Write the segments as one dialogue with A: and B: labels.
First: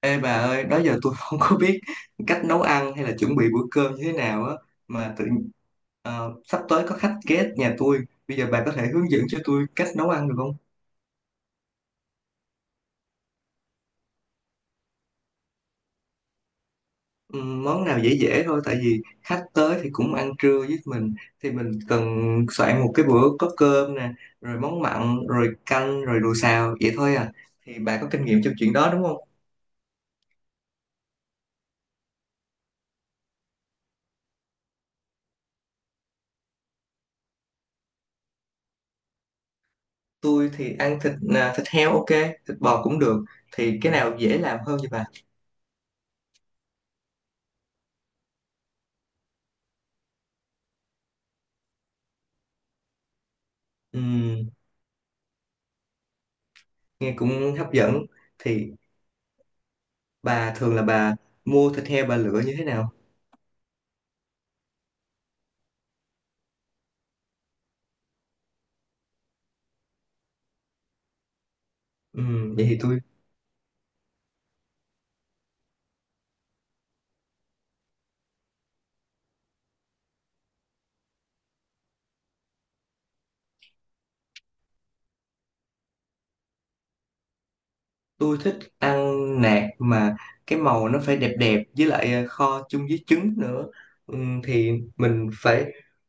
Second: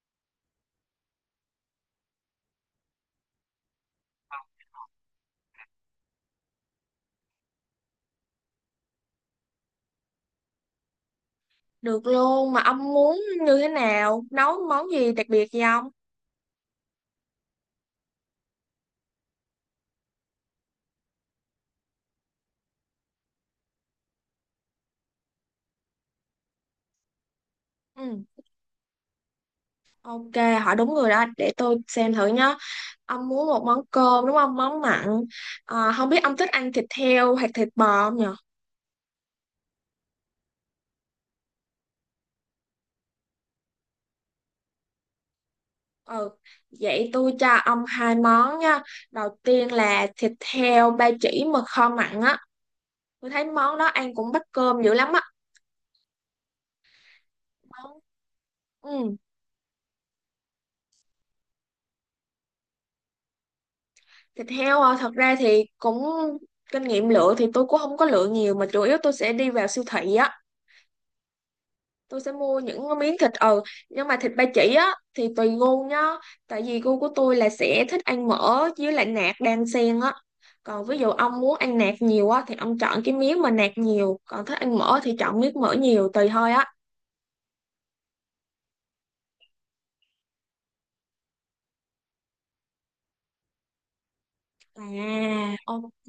A: Ê bà ơi, đó giờ tôi không có biết cách nấu ăn hay là chuẩn bị bữa cơm như thế nào á mà tự sắp tới có khách ghé nhà tôi. Bây giờ bà có thể hướng dẫn cho tôi cách nấu ăn được không?
B: Được luôn, mà ông muốn như thế nào? Nấu món gì đặc biệt gì không?
A: Món nào dễ dễ thôi tại vì khách tới thì cũng ăn trưa với mình thì mình cần soạn một cái bữa có cơm nè, rồi món mặn, rồi canh, rồi đồ xào vậy thôi à. Thì bà có
B: Ừ,
A: kinh nghiệm trong chuyện đó đúng không?
B: ok, hỏi đúng người đó, để tôi xem thử nhá. Ông muốn một món cơm đúng không? Món mặn. Ờ, không biết ông thích ăn thịt heo hoặc thịt bò không nhở?
A: Tôi thì ăn thịt à, thịt heo ok, thịt bò cũng được. Thì cái nào dễ làm hơn cho
B: Ừ, vậy tôi cho ông hai món nha. Đầu tiên là thịt heo ba chỉ mà kho mặn á. Tôi thấy món đó ăn cũng bắt
A: bà?
B: cơm dữ lắm á.
A: Nghe cũng hấp
B: Món-
A: dẫn thì
B: Ừ.
A: bà thường là bà mua thịt heo bà lựa như thế nào?
B: Thịt heo à, thật ra thì cũng kinh nghiệm lựa thì tôi cũng không có lựa nhiều, mà chủ yếu tôi sẽ đi vào siêu thị á, tôi
A: Ừ,
B: sẽ mua
A: vậy
B: những
A: thì
B: cái
A: tôi
B: miếng thịt ừ, nhưng mà thịt ba chỉ á thì tùy gu nhá, tại vì gu của tôi là sẽ thích ăn mỡ với lại nạc đan xen á, còn ví dụ ông muốn ăn nạc nhiều á thì ông chọn cái miếng mà nạc nhiều, còn thích ăn mỡ thì chọn miếng mỡ nhiều, tùy thôi á.
A: tôi thích ăn nạc mà cái màu nó phải đẹp đẹp với lại à, kho chung với trứng nữa. Ừ, thì mình
B: À,
A: phải
B: ok,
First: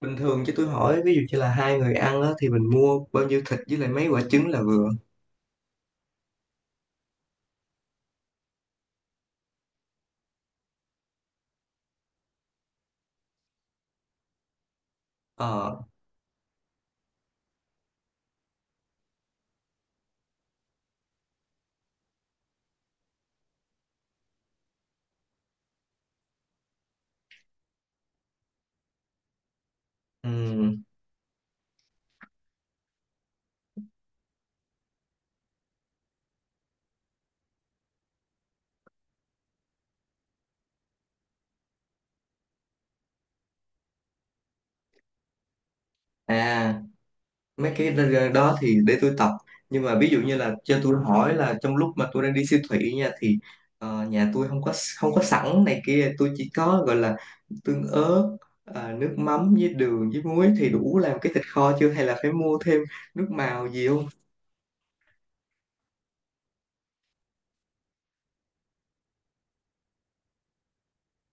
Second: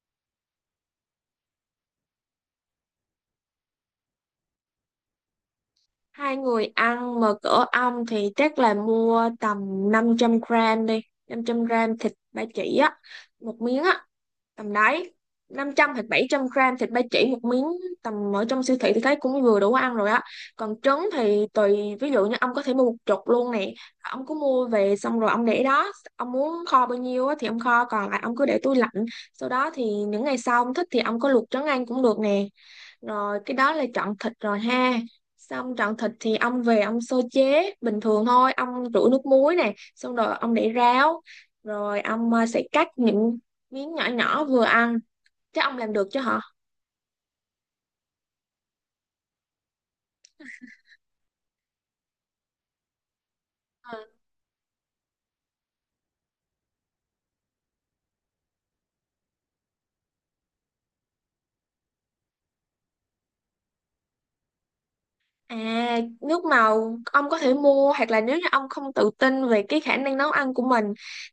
A: bình thường chứ tôi hỏi ví dụ như là hai người ăn á, thì mình mua bao nhiêu thịt với lại mấy quả trứng là vừa?
B: hai người ăn mà cỡ ong thì chắc là mua tầm 500 gram đi, 500 gram thịt ba chỉ á, một miếng á, tầm đấy. năm
A: Ờ.
B: trăm hoặc bảy trăm gram thịt ba chỉ một miếng, tầm ở trong siêu thị thì thấy cũng vừa đủ ăn rồi á. Còn trứng thì tùy, ví dụ như ông có thể mua một chục luôn nè, ông cứ mua về xong rồi ông để đó, ông muốn kho bao nhiêu á thì ông kho, còn lại ông cứ để tủ lạnh, sau đó thì những
A: Ừ.
B: ngày sau ông thích thì ông có luộc trứng ăn cũng được nè. Rồi cái đó là chọn thịt rồi ha. Xong chọn thịt thì ông về ông sơ chế bình thường thôi, ông rửa nước muối này xong rồi ông để ráo, rồi ông sẽ cắt những miếng nhỏ nhỏ vừa ăn, chứ ông làm được chứ hả?
A: À, mấy cái đó thì để tôi tập, nhưng mà ví dụ như là cho tôi hỏi là trong lúc mà tôi đang đi siêu thị nha thì nhà tôi không có, không có sẵn này kia, tôi chỉ có gọi là tương ớt, à, nước mắm với đường với muối thì đủ làm cái thịt kho chưa hay là phải mua thêm nước màu gì không?
B: À, nước màu ông có thể mua, hoặc là nếu như ông không tự tin về cái khả năng nấu ăn của mình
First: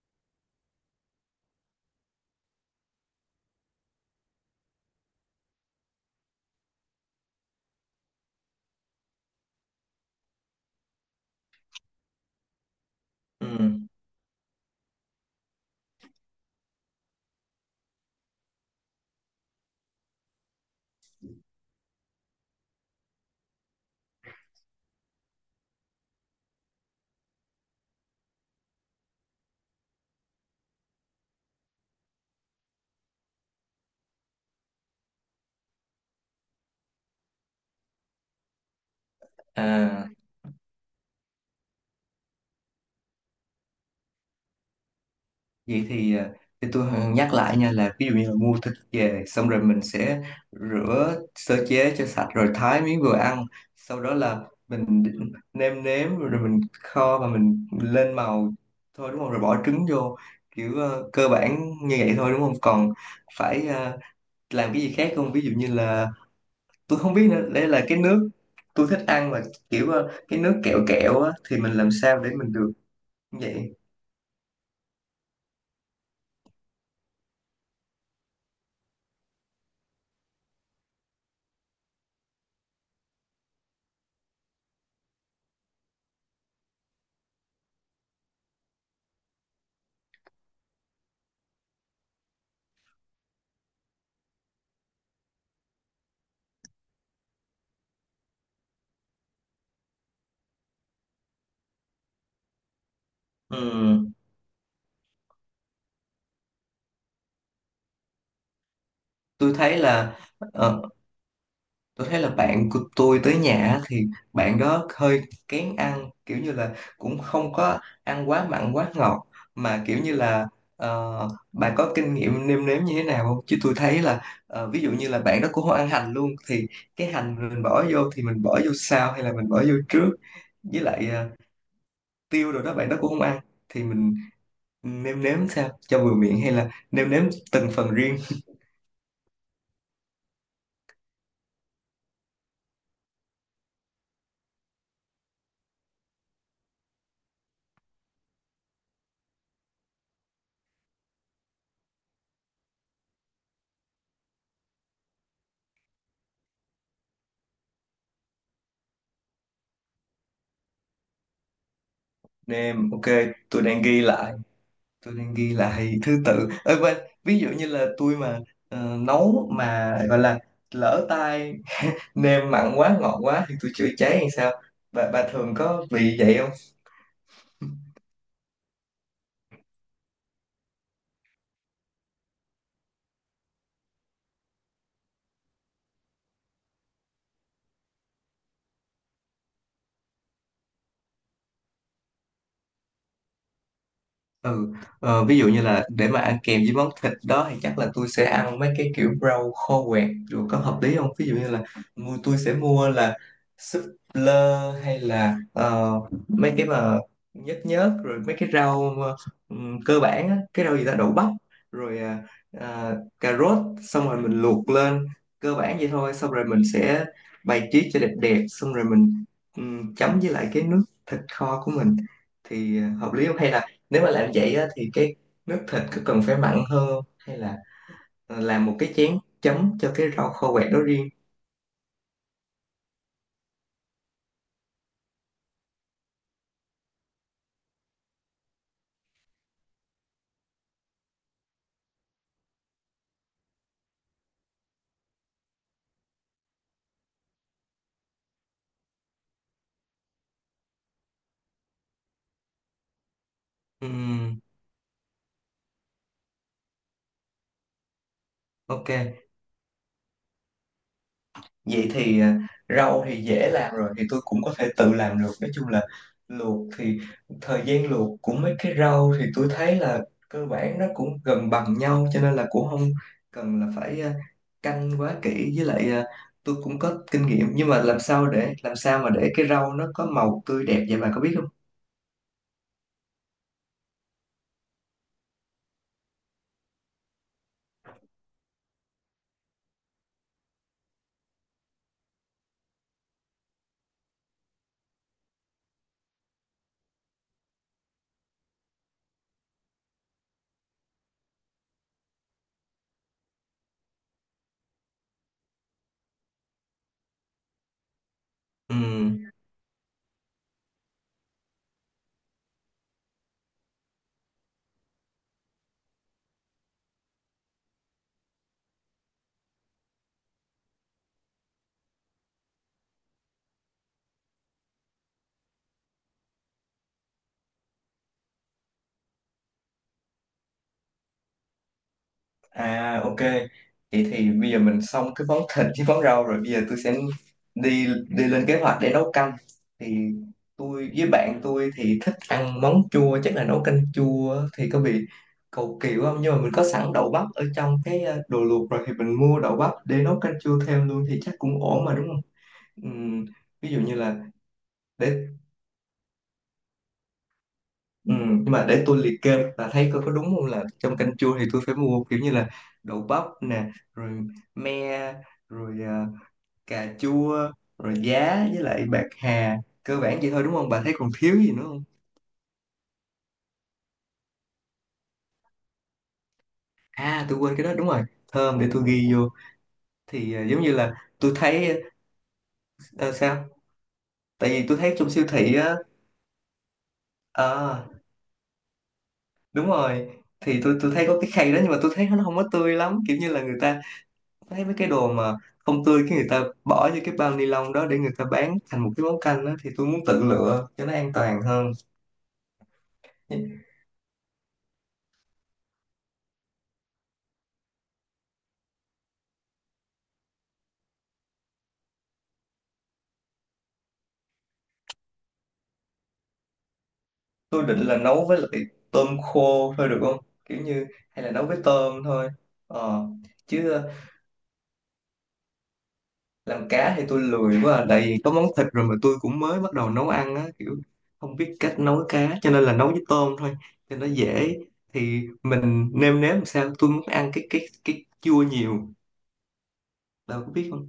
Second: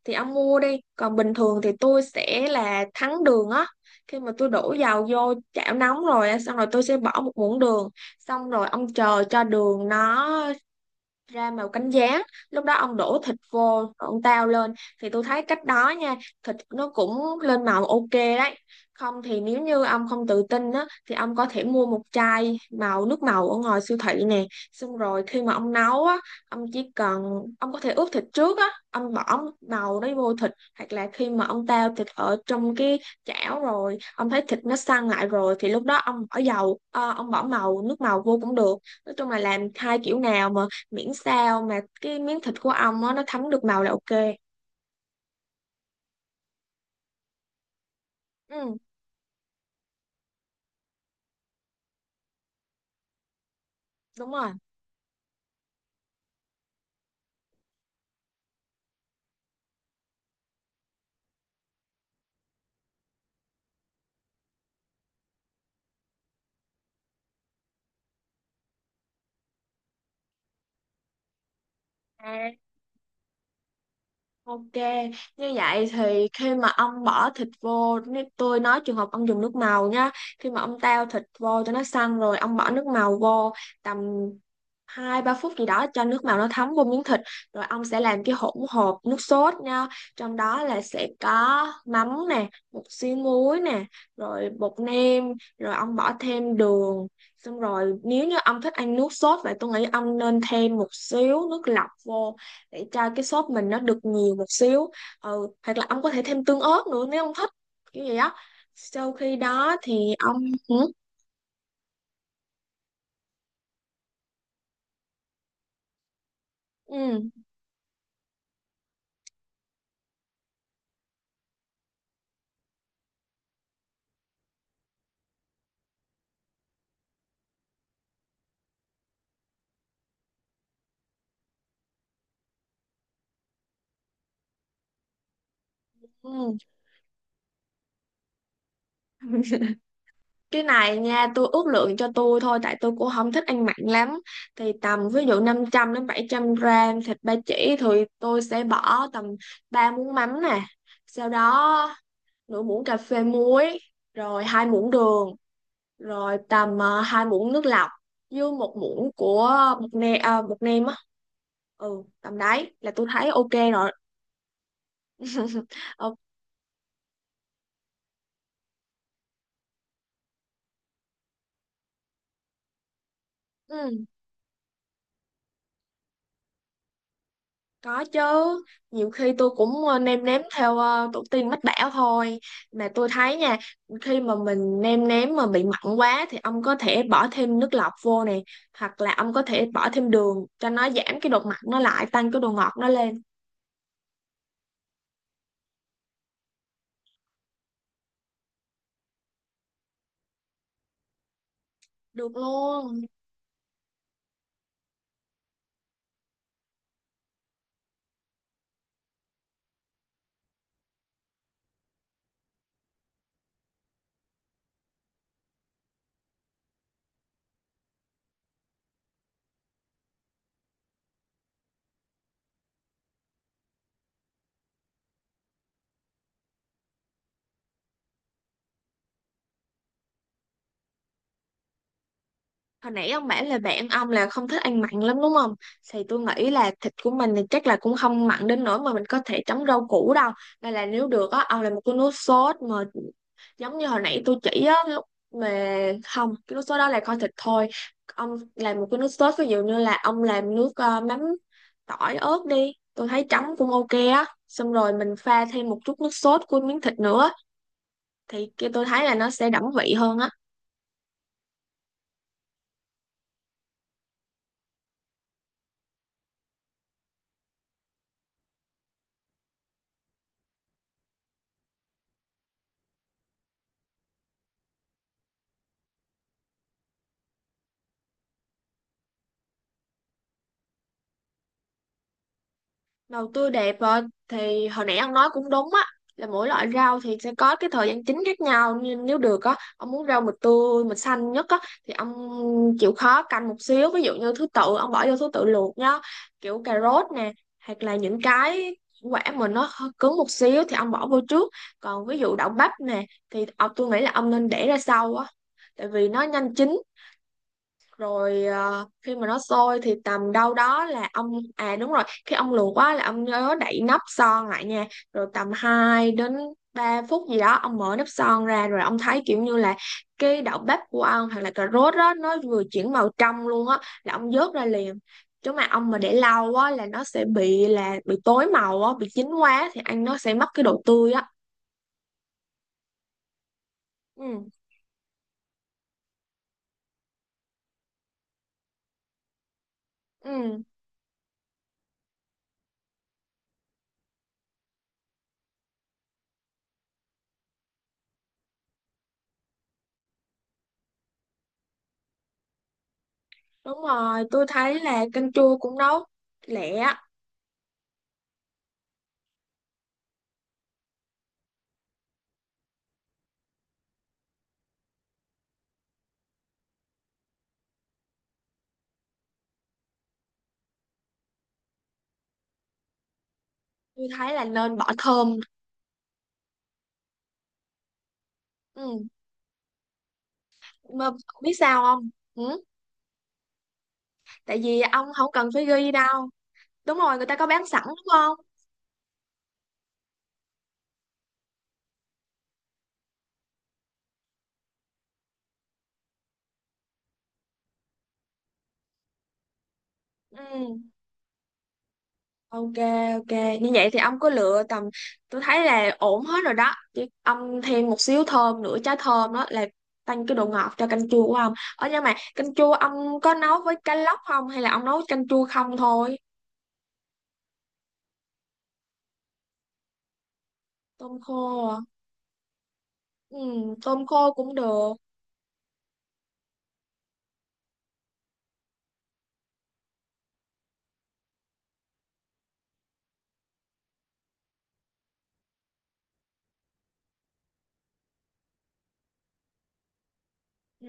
B: thì ông mua đi. Còn bình thường thì tôi sẽ là thắng đường á. Khi mà tôi đổ dầu vô chảo nóng rồi á, xong rồi tôi sẽ bỏ một muỗng đường. Xong rồi ông chờ cho đường nó ra màu cánh gián, lúc đó ông đổ thịt vô rồi
A: Ừ.
B: ông tao lên, thì tôi thấy cách đó nha, thịt nó cũng lên màu ok đấy. Không thì nếu như ông không tự tin á thì ông có thể mua một chai màu nước màu ở ngoài siêu thị nè, xong rồi khi mà ông nấu á ông chỉ cần ông có thể ướp thịt trước á, ông bỏ màu đấy vô thịt, hoặc là khi mà ông tao thịt ở trong cái chảo rồi, ông thấy thịt nó săn lại rồi thì lúc đó ông ông bỏ màu nước màu vô cũng được. Nói chung là làm hai
A: À,
B: kiểu nào mà miễn sao mà cái miếng thịt của ong á nó thấm được màu là ok.
A: vậy thì, à, thì tôi nhắc lại nha là ví dụ như là mua thịt
B: Ừ,
A: về xong rồi mình sẽ rửa sơ chế cho sạch rồi thái miếng vừa ăn, sau đó
B: đúng
A: là
B: rồi.
A: mình nêm nếm rồi mình kho và mình lên màu thôi đúng không, rồi bỏ trứng vô kiểu cơ bản như vậy thôi đúng không, còn phải làm cái gì khác không, ví dụ như là tôi không biết nữa, đây là cái nước tôi thích ăn mà kiểu cái nước kẹo kẹo á, thì mình làm sao để
B: À,
A: mình được như vậy?
B: ok, như vậy thì khi mà ông bỏ thịt vô, nếu tôi nói trường hợp ông dùng nước màu nhá, khi mà ông tao thịt vô cho nó săn rồi, ông bỏ nước màu vô tầm hai ba phút gì đó cho nước màu nó thấm vô miếng thịt, rồi ông sẽ làm cái hỗn hợp nước sốt nha, trong đó là sẽ có mắm nè, một xíu muối nè, rồi bột nêm, rồi ông bỏ thêm đường, xong rồi nếu như ông thích ăn nước sốt vậy tôi nghĩ ông nên thêm một xíu nước lọc vô để cho cái sốt mình nó được
A: Ừm,
B: nhiều một xíu. Ừ, hoặc là ông có thể thêm tương ớt nữa nếu ông thích, kiểu vậy á. Sau khi
A: tôi
B: đó
A: thấy
B: thì
A: là
B: ông
A: ờ,
B: ừ,
A: tôi thấy là bạn của tôi tới nhà á, thì bạn đó hơi kén ăn kiểu như là
B: ừ,
A: cũng không có ăn quá mặn quá ngọt, mà kiểu như là bà có kinh nghiệm nêm nếm như thế nào không? Chứ tôi thấy là ví dụ như là bạn đó cũng không ăn hành luôn thì cái hành mình bỏ vô thì mình bỏ vô sau hay là mình bỏ vô trước, với lại tiêu rồi đó bạn đó cũng không ăn, thì mình nêm nếm sao cho vừa miệng hay
B: ừ.
A: là nêm nếm từng phần riêng?
B: Cái này nha tôi ước lượng cho tôi thôi tại tôi cũng không thích ăn mặn lắm, thì tầm ví dụ 500 đến 700 gram thịt ba chỉ thì tôi sẽ bỏ tầm 3 muỗng mắm nè, sau đó nửa muỗng cà phê muối, rồi 2 muỗng đường, rồi tầm 2 muỗng nước lọc, với một muỗng của bột nêm à, bột nêm á. Ừ tầm đấy là
A: Nêm
B: tôi
A: ok.
B: thấy ok
A: tôi đang
B: rồi.
A: ghi lại tôi đang ghi lại
B: Ừ,
A: thứ tự. Ê, quên, ví dụ như là tôi mà nấu mà gọi là lỡ tay nêm mặn quá ngọt quá thì tôi chữa
B: ừ,
A: cháy hay sao? Bà thường có bị vậy?
B: có chứ, nhiều khi tôi cũng nêm nếm theo tổ tiên mách bảo thôi. Mà tôi thấy nha, khi mà mình nêm nếm mà bị mặn quá thì ông có thể bỏ thêm nước lọc vô nè, hoặc là ông có thể bỏ thêm đường cho nó giảm cái độ mặn nó lại tăng cái độ ngọt nó lên.
A: Ừ. Ví dụ như là để mà ăn kèm với món thịt đó thì chắc là tôi sẽ ăn mấy cái kiểu rau kho quẹt rồi, có hợp lý không? Ví dụ như là
B: Được
A: tôi sẽ mua
B: luôn.
A: là súp lơ hay là mấy cái mà nhớt nhớt rồi mấy cái rau mà, cơ bản á, cái rau gì ta, đậu bắp rồi à, à, cà rốt, xong rồi mình luộc lên cơ bản vậy thôi, xong rồi mình sẽ bày trí cho đẹp đẹp, xong rồi mình chấm với lại cái nước thịt kho của mình thì hợp lý không, hay là nếu mà làm vậy á, thì cái nước thịt có cần phải mặn hơn không? Hay là làm một cái chén chấm cho cái rau kho quẹt đó riêng?
B: Hồi nãy ông bảo là bạn ông là không thích ăn mặn lắm đúng không? Thì tôi nghĩ là thịt của mình thì chắc là cũng không mặn đến nỗi mà mình có thể chấm rau củ đâu. Nên là nếu được á, ông làm một cái nước sốt mà giống như hồi nãy tôi chỉ á, lúc mà không, cái nước sốt đó là kho thịt thôi. Ông làm một cái nước sốt ví dụ như là ông làm nước mắm tỏi ớt đi. Tôi thấy chấm cũng ok á.
A: Ừm,
B: Xong rồi mình pha thêm một chút nước sốt của miếng thịt nữa. Thì kia tôi
A: ok.
B: thấy là nó sẽ đậm vị hơn á.
A: Vậy thì rau thì dễ làm rồi thì tôi cũng có thể tự làm được, nói chung là luộc thì thời gian luộc của mấy cái rau thì tôi thấy là cơ bản nó cũng gần bằng nhau cho nên là cũng không cần là phải canh quá kỹ, với lại tôi cũng có kinh nghiệm nhưng mà làm sao để làm sao mà để cái rau nó có màu tươi đẹp vậy, bà có biết không?
B: Đầu tư đẹp rồi, thì hồi nãy ông nói cũng đúng á là mỗi loại rau thì sẽ có cái thời gian chín khác nhau, nhưng nếu được á ông muốn rau mịch tươi mịch xanh nhất á thì ông chịu khó canh một xíu, ví dụ như thứ tự ông bỏ vô thứ tự luộc nhá, kiểu cà rốt nè hoặc là những cái quả mà nó hơi cứng một xíu thì ông bỏ vô trước, còn ví dụ đậu bắp nè thì tôi nghĩ là ông nên để ra sau á tại vì nó nhanh chín, rồi khi mà
A: Ừ.
B: nó sôi thì tầm đâu đó là ông à đúng rồi khi ông luộc quá là ông nhớ đậy nắp son lại nha. Rồi tầm 2 đến 3 phút gì đó ông mở nắp son ra rồi ông thấy kiểu như là cái đậu bắp của ông hoặc là cà rốt đó nó vừa chuyển màu trong luôn á, là ông vớt ra liền, chứ mà ông mà để lâu á là nó sẽ bị là bị tối màu á, bị chín quá thì ăn nó sẽ mất cái độ tươi á.
A: À ok, vậy thì
B: Ừ.
A: bây giờ mình xong cái món thịt với món rau rồi, bây giờ tôi sẽ đi đi lên kế hoạch để nấu canh. Thì
B: Ừ,
A: tôi với bạn tôi thì thích ăn món chua, chắc là nấu canh chua thì có bị cầu kỳ quá không? Nhưng mà mình có sẵn đậu bắp ở trong cái đồ luộc rồi thì mình mua đậu bắp để nấu canh chua thêm luôn thì chắc cũng ổn mà đúng không? Ừm, ví dụ
B: đúng
A: như là
B: rồi, tôi thấy là
A: để
B: canh chua cũng nấu lẹ á.
A: Ừ, nhưng mà để tôi liệt kê và thấy coi có đúng không, là trong canh chua thì tôi phải mua kiểu như là đậu bắp nè, rồi me, rồi à, cà chua, rồi giá với lại bạc hà, cơ bản vậy thôi đúng không, bà thấy còn thiếu gì nữa không?
B: Tôi thấy là nên bỏ thơm.
A: À, tôi quên cái đó, đúng rồi, thơm, để tôi
B: Ừ.
A: ghi vô. Thì à, giống như là
B: Mà
A: tôi
B: biết sao
A: thấy
B: không? Ừ.
A: ờ, sao tại
B: Tại
A: vì tôi
B: vì
A: thấy
B: ông
A: trong siêu
B: không cần
A: thị
B: phải
A: á,
B: ghi đâu. Đúng rồi, người ta có bán sẵn
A: ờ,
B: đúng không?
A: đúng rồi, thì tôi thấy có cái khay đó nhưng mà tôi thấy nó không có tươi lắm, kiểu như là người ta thấy mấy cái đồ mà không tươi cái người ta bỏ vô cái bao ni lông đó để người ta bán thành một cái món canh đó, thì tôi muốn tự lựa
B: Ừ.
A: cho nó an toàn hơn.
B: Ok, ok. Như vậy thì ông có lựa tầm tôi thấy là ổn hết rồi đó. Chứ ông thêm một xíu thơm nữa, trái thơm đó là tăng cái độ ngọt cho canh chua của ông. Ở, nhưng mà canh chua ông có nấu với cá lóc không, hay là ông nấu canh chua không thôi?
A: Tôi định là nấu với lại tôm khô thôi được không, kiểu như
B: Tôm
A: hay là nấu với
B: khô à?
A: tôm thôi. Ờ,
B: Ừ,
A: chứ
B: tôm khô cũng được.
A: làm cá thì tôi lười quá à. Tại vì có món thịt rồi mà tôi cũng mới bắt đầu nấu ăn á, kiểu không biết cách nấu cá cho nên là nấu với tôm thôi cho nó dễ. Thì mình nêm nếm làm sao tôi muốn ăn cái cái chua nhiều, đâu có biết.
B: Ừ.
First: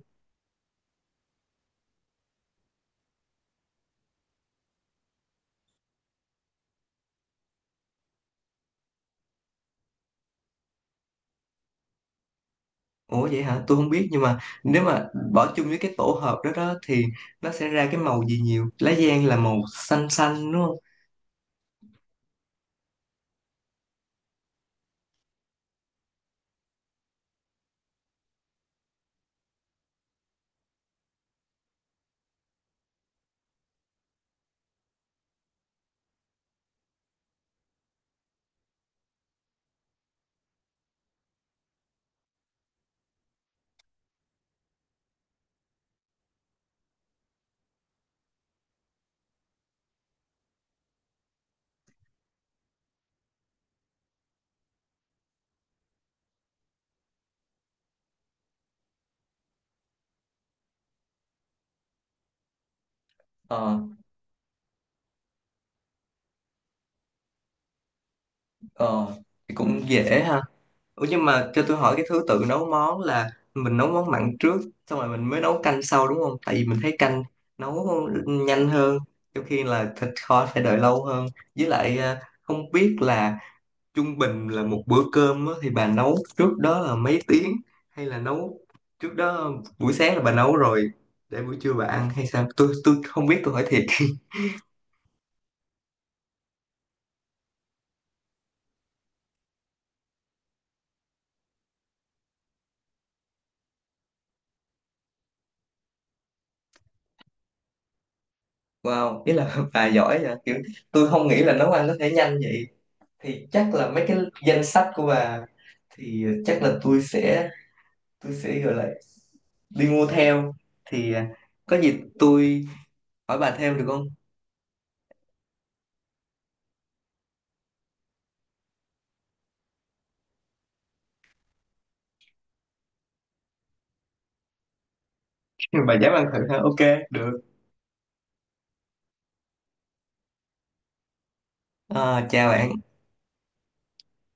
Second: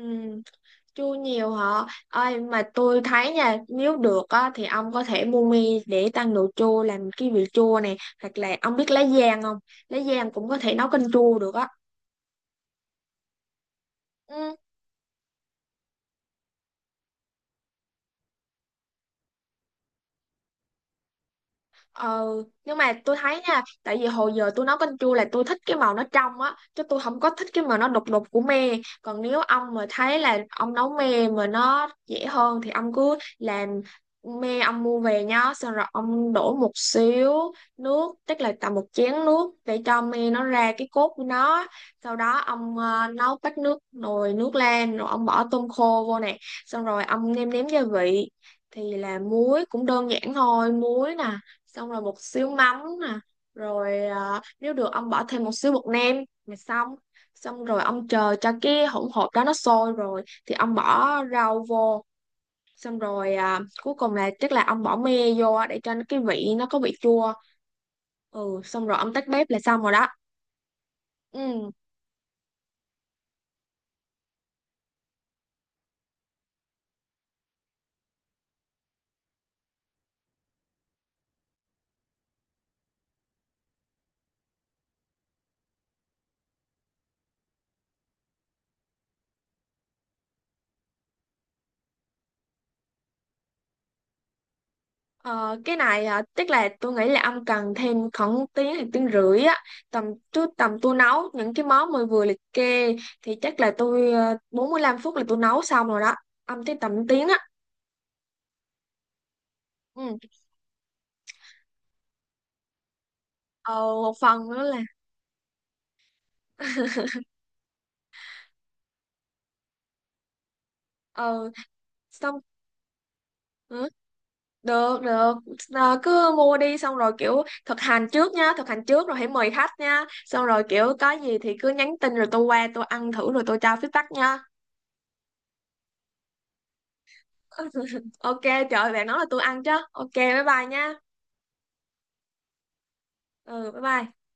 B: Chua nhiều hả? Ơi mà tôi thấy nha, nếu được á thì ông có thể mua mi để tăng độ chua làm cái vị chua này, hoặc là ông biết lá giang không? Lá giang cũng có thể nấu canh chua được á.
A: Ủa vậy hả? Tôi không biết, nhưng mà
B: Ừ.
A: nếu mà ừ, bỏ chung với cái tổ hợp đó đó thì nó sẽ ra cái màu gì nhiều? Lá giang là màu xanh xanh đúng không?
B: Ờ, nhưng mà tôi thấy nha, tại vì hồi giờ tôi nấu canh chua là tôi thích cái màu nó trong á, chứ tôi không có thích cái màu nó đục đục của me. Còn nếu ông mà thấy là ông nấu me mà nó dễ hơn thì ông cứ làm, me ông mua về nhá, xong rồi ông đổ một xíu nước, tức là tầm một chén nước để cho me nó ra cái cốt của nó. Sau đó ông nấu bát nước nồi nước lên, rồi ông bỏ tôm khô vô nè, xong rồi ông nêm nếm gia vị. Thì là muối cũng đơn giản thôi, muối nè, xong rồi một xíu mắm nè, rồi à, nếu được ông bỏ thêm một xíu bột nêm là xong. Xong rồi ông chờ cho cái hỗn hợp đó nó sôi rồi thì ông bỏ rau vô, xong rồi à,
A: Ờ,
B: cuối cùng là chắc là ông bỏ me vô để cho cái vị nó có vị chua. Ừ xong rồi
A: ờ
B: ông tắt bếp
A: thì
B: là xong
A: cũng
B: rồi đó.
A: dễ ha. Ủa nhưng mà cho
B: Ừ.
A: tôi hỏi cái thứ tự nấu món là mình nấu món mặn trước xong rồi mình mới nấu canh sau đúng không? Tại vì mình thấy canh nấu nhanh hơn, trong khi là thịt kho phải đợi lâu hơn. Với lại à, không biết là trung bình là một bữa cơm á, thì bà nấu trước đó là mấy tiếng, hay là nấu trước đó buổi sáng là bà nấu rồi để buổi trưa bà ăn hay sao, tôi không biết tôi hỏi thiệt.
B: Ờ, cái này à, tức là tôi nghĩ là ông cần thêm khoảng tiếng hay tiếng rưỡi á, tầm tôi nấu những cái món mới vừa liệt kê thì chắc là tôi 45 phút là tôi nấu xong rồi đó, ông tới tầm tiếng á.
A: Wow, ý là bà
B: Ừ.
A: giỏi vậy kiểu, tôi không nghĩ là nấu ăn có thể nhanh vậy. Thì
B: ờ,
A: chắc là mấy
B: một
A: cái
B: phần nữa
A: danh
B: là
A: sách của bà thì chắc là tôi sẽ gọi là đi mua theo. Thì à,
B: ờ
A: có gì
B: xong.
A: tôi hỏi bà thêm được
B: Ừ,
A: không?
B: được được. Ờ, cứ mua đi xong rồi kiểu thực hành trước nha, thực hành trước rồi hãy mời khách nha, xong rồi kiểu có gì thì cứ nhắn tin rồi tôi qua tôi ăn thử rồi tôi cho feedback nha.
A: Bà dám ăn thử ha, ok được.
B: ok trời ơi, bạn nói là tôi ăn chứ ok bye bye nha.
A: À, chào bạn.
B: Ừ bye bye.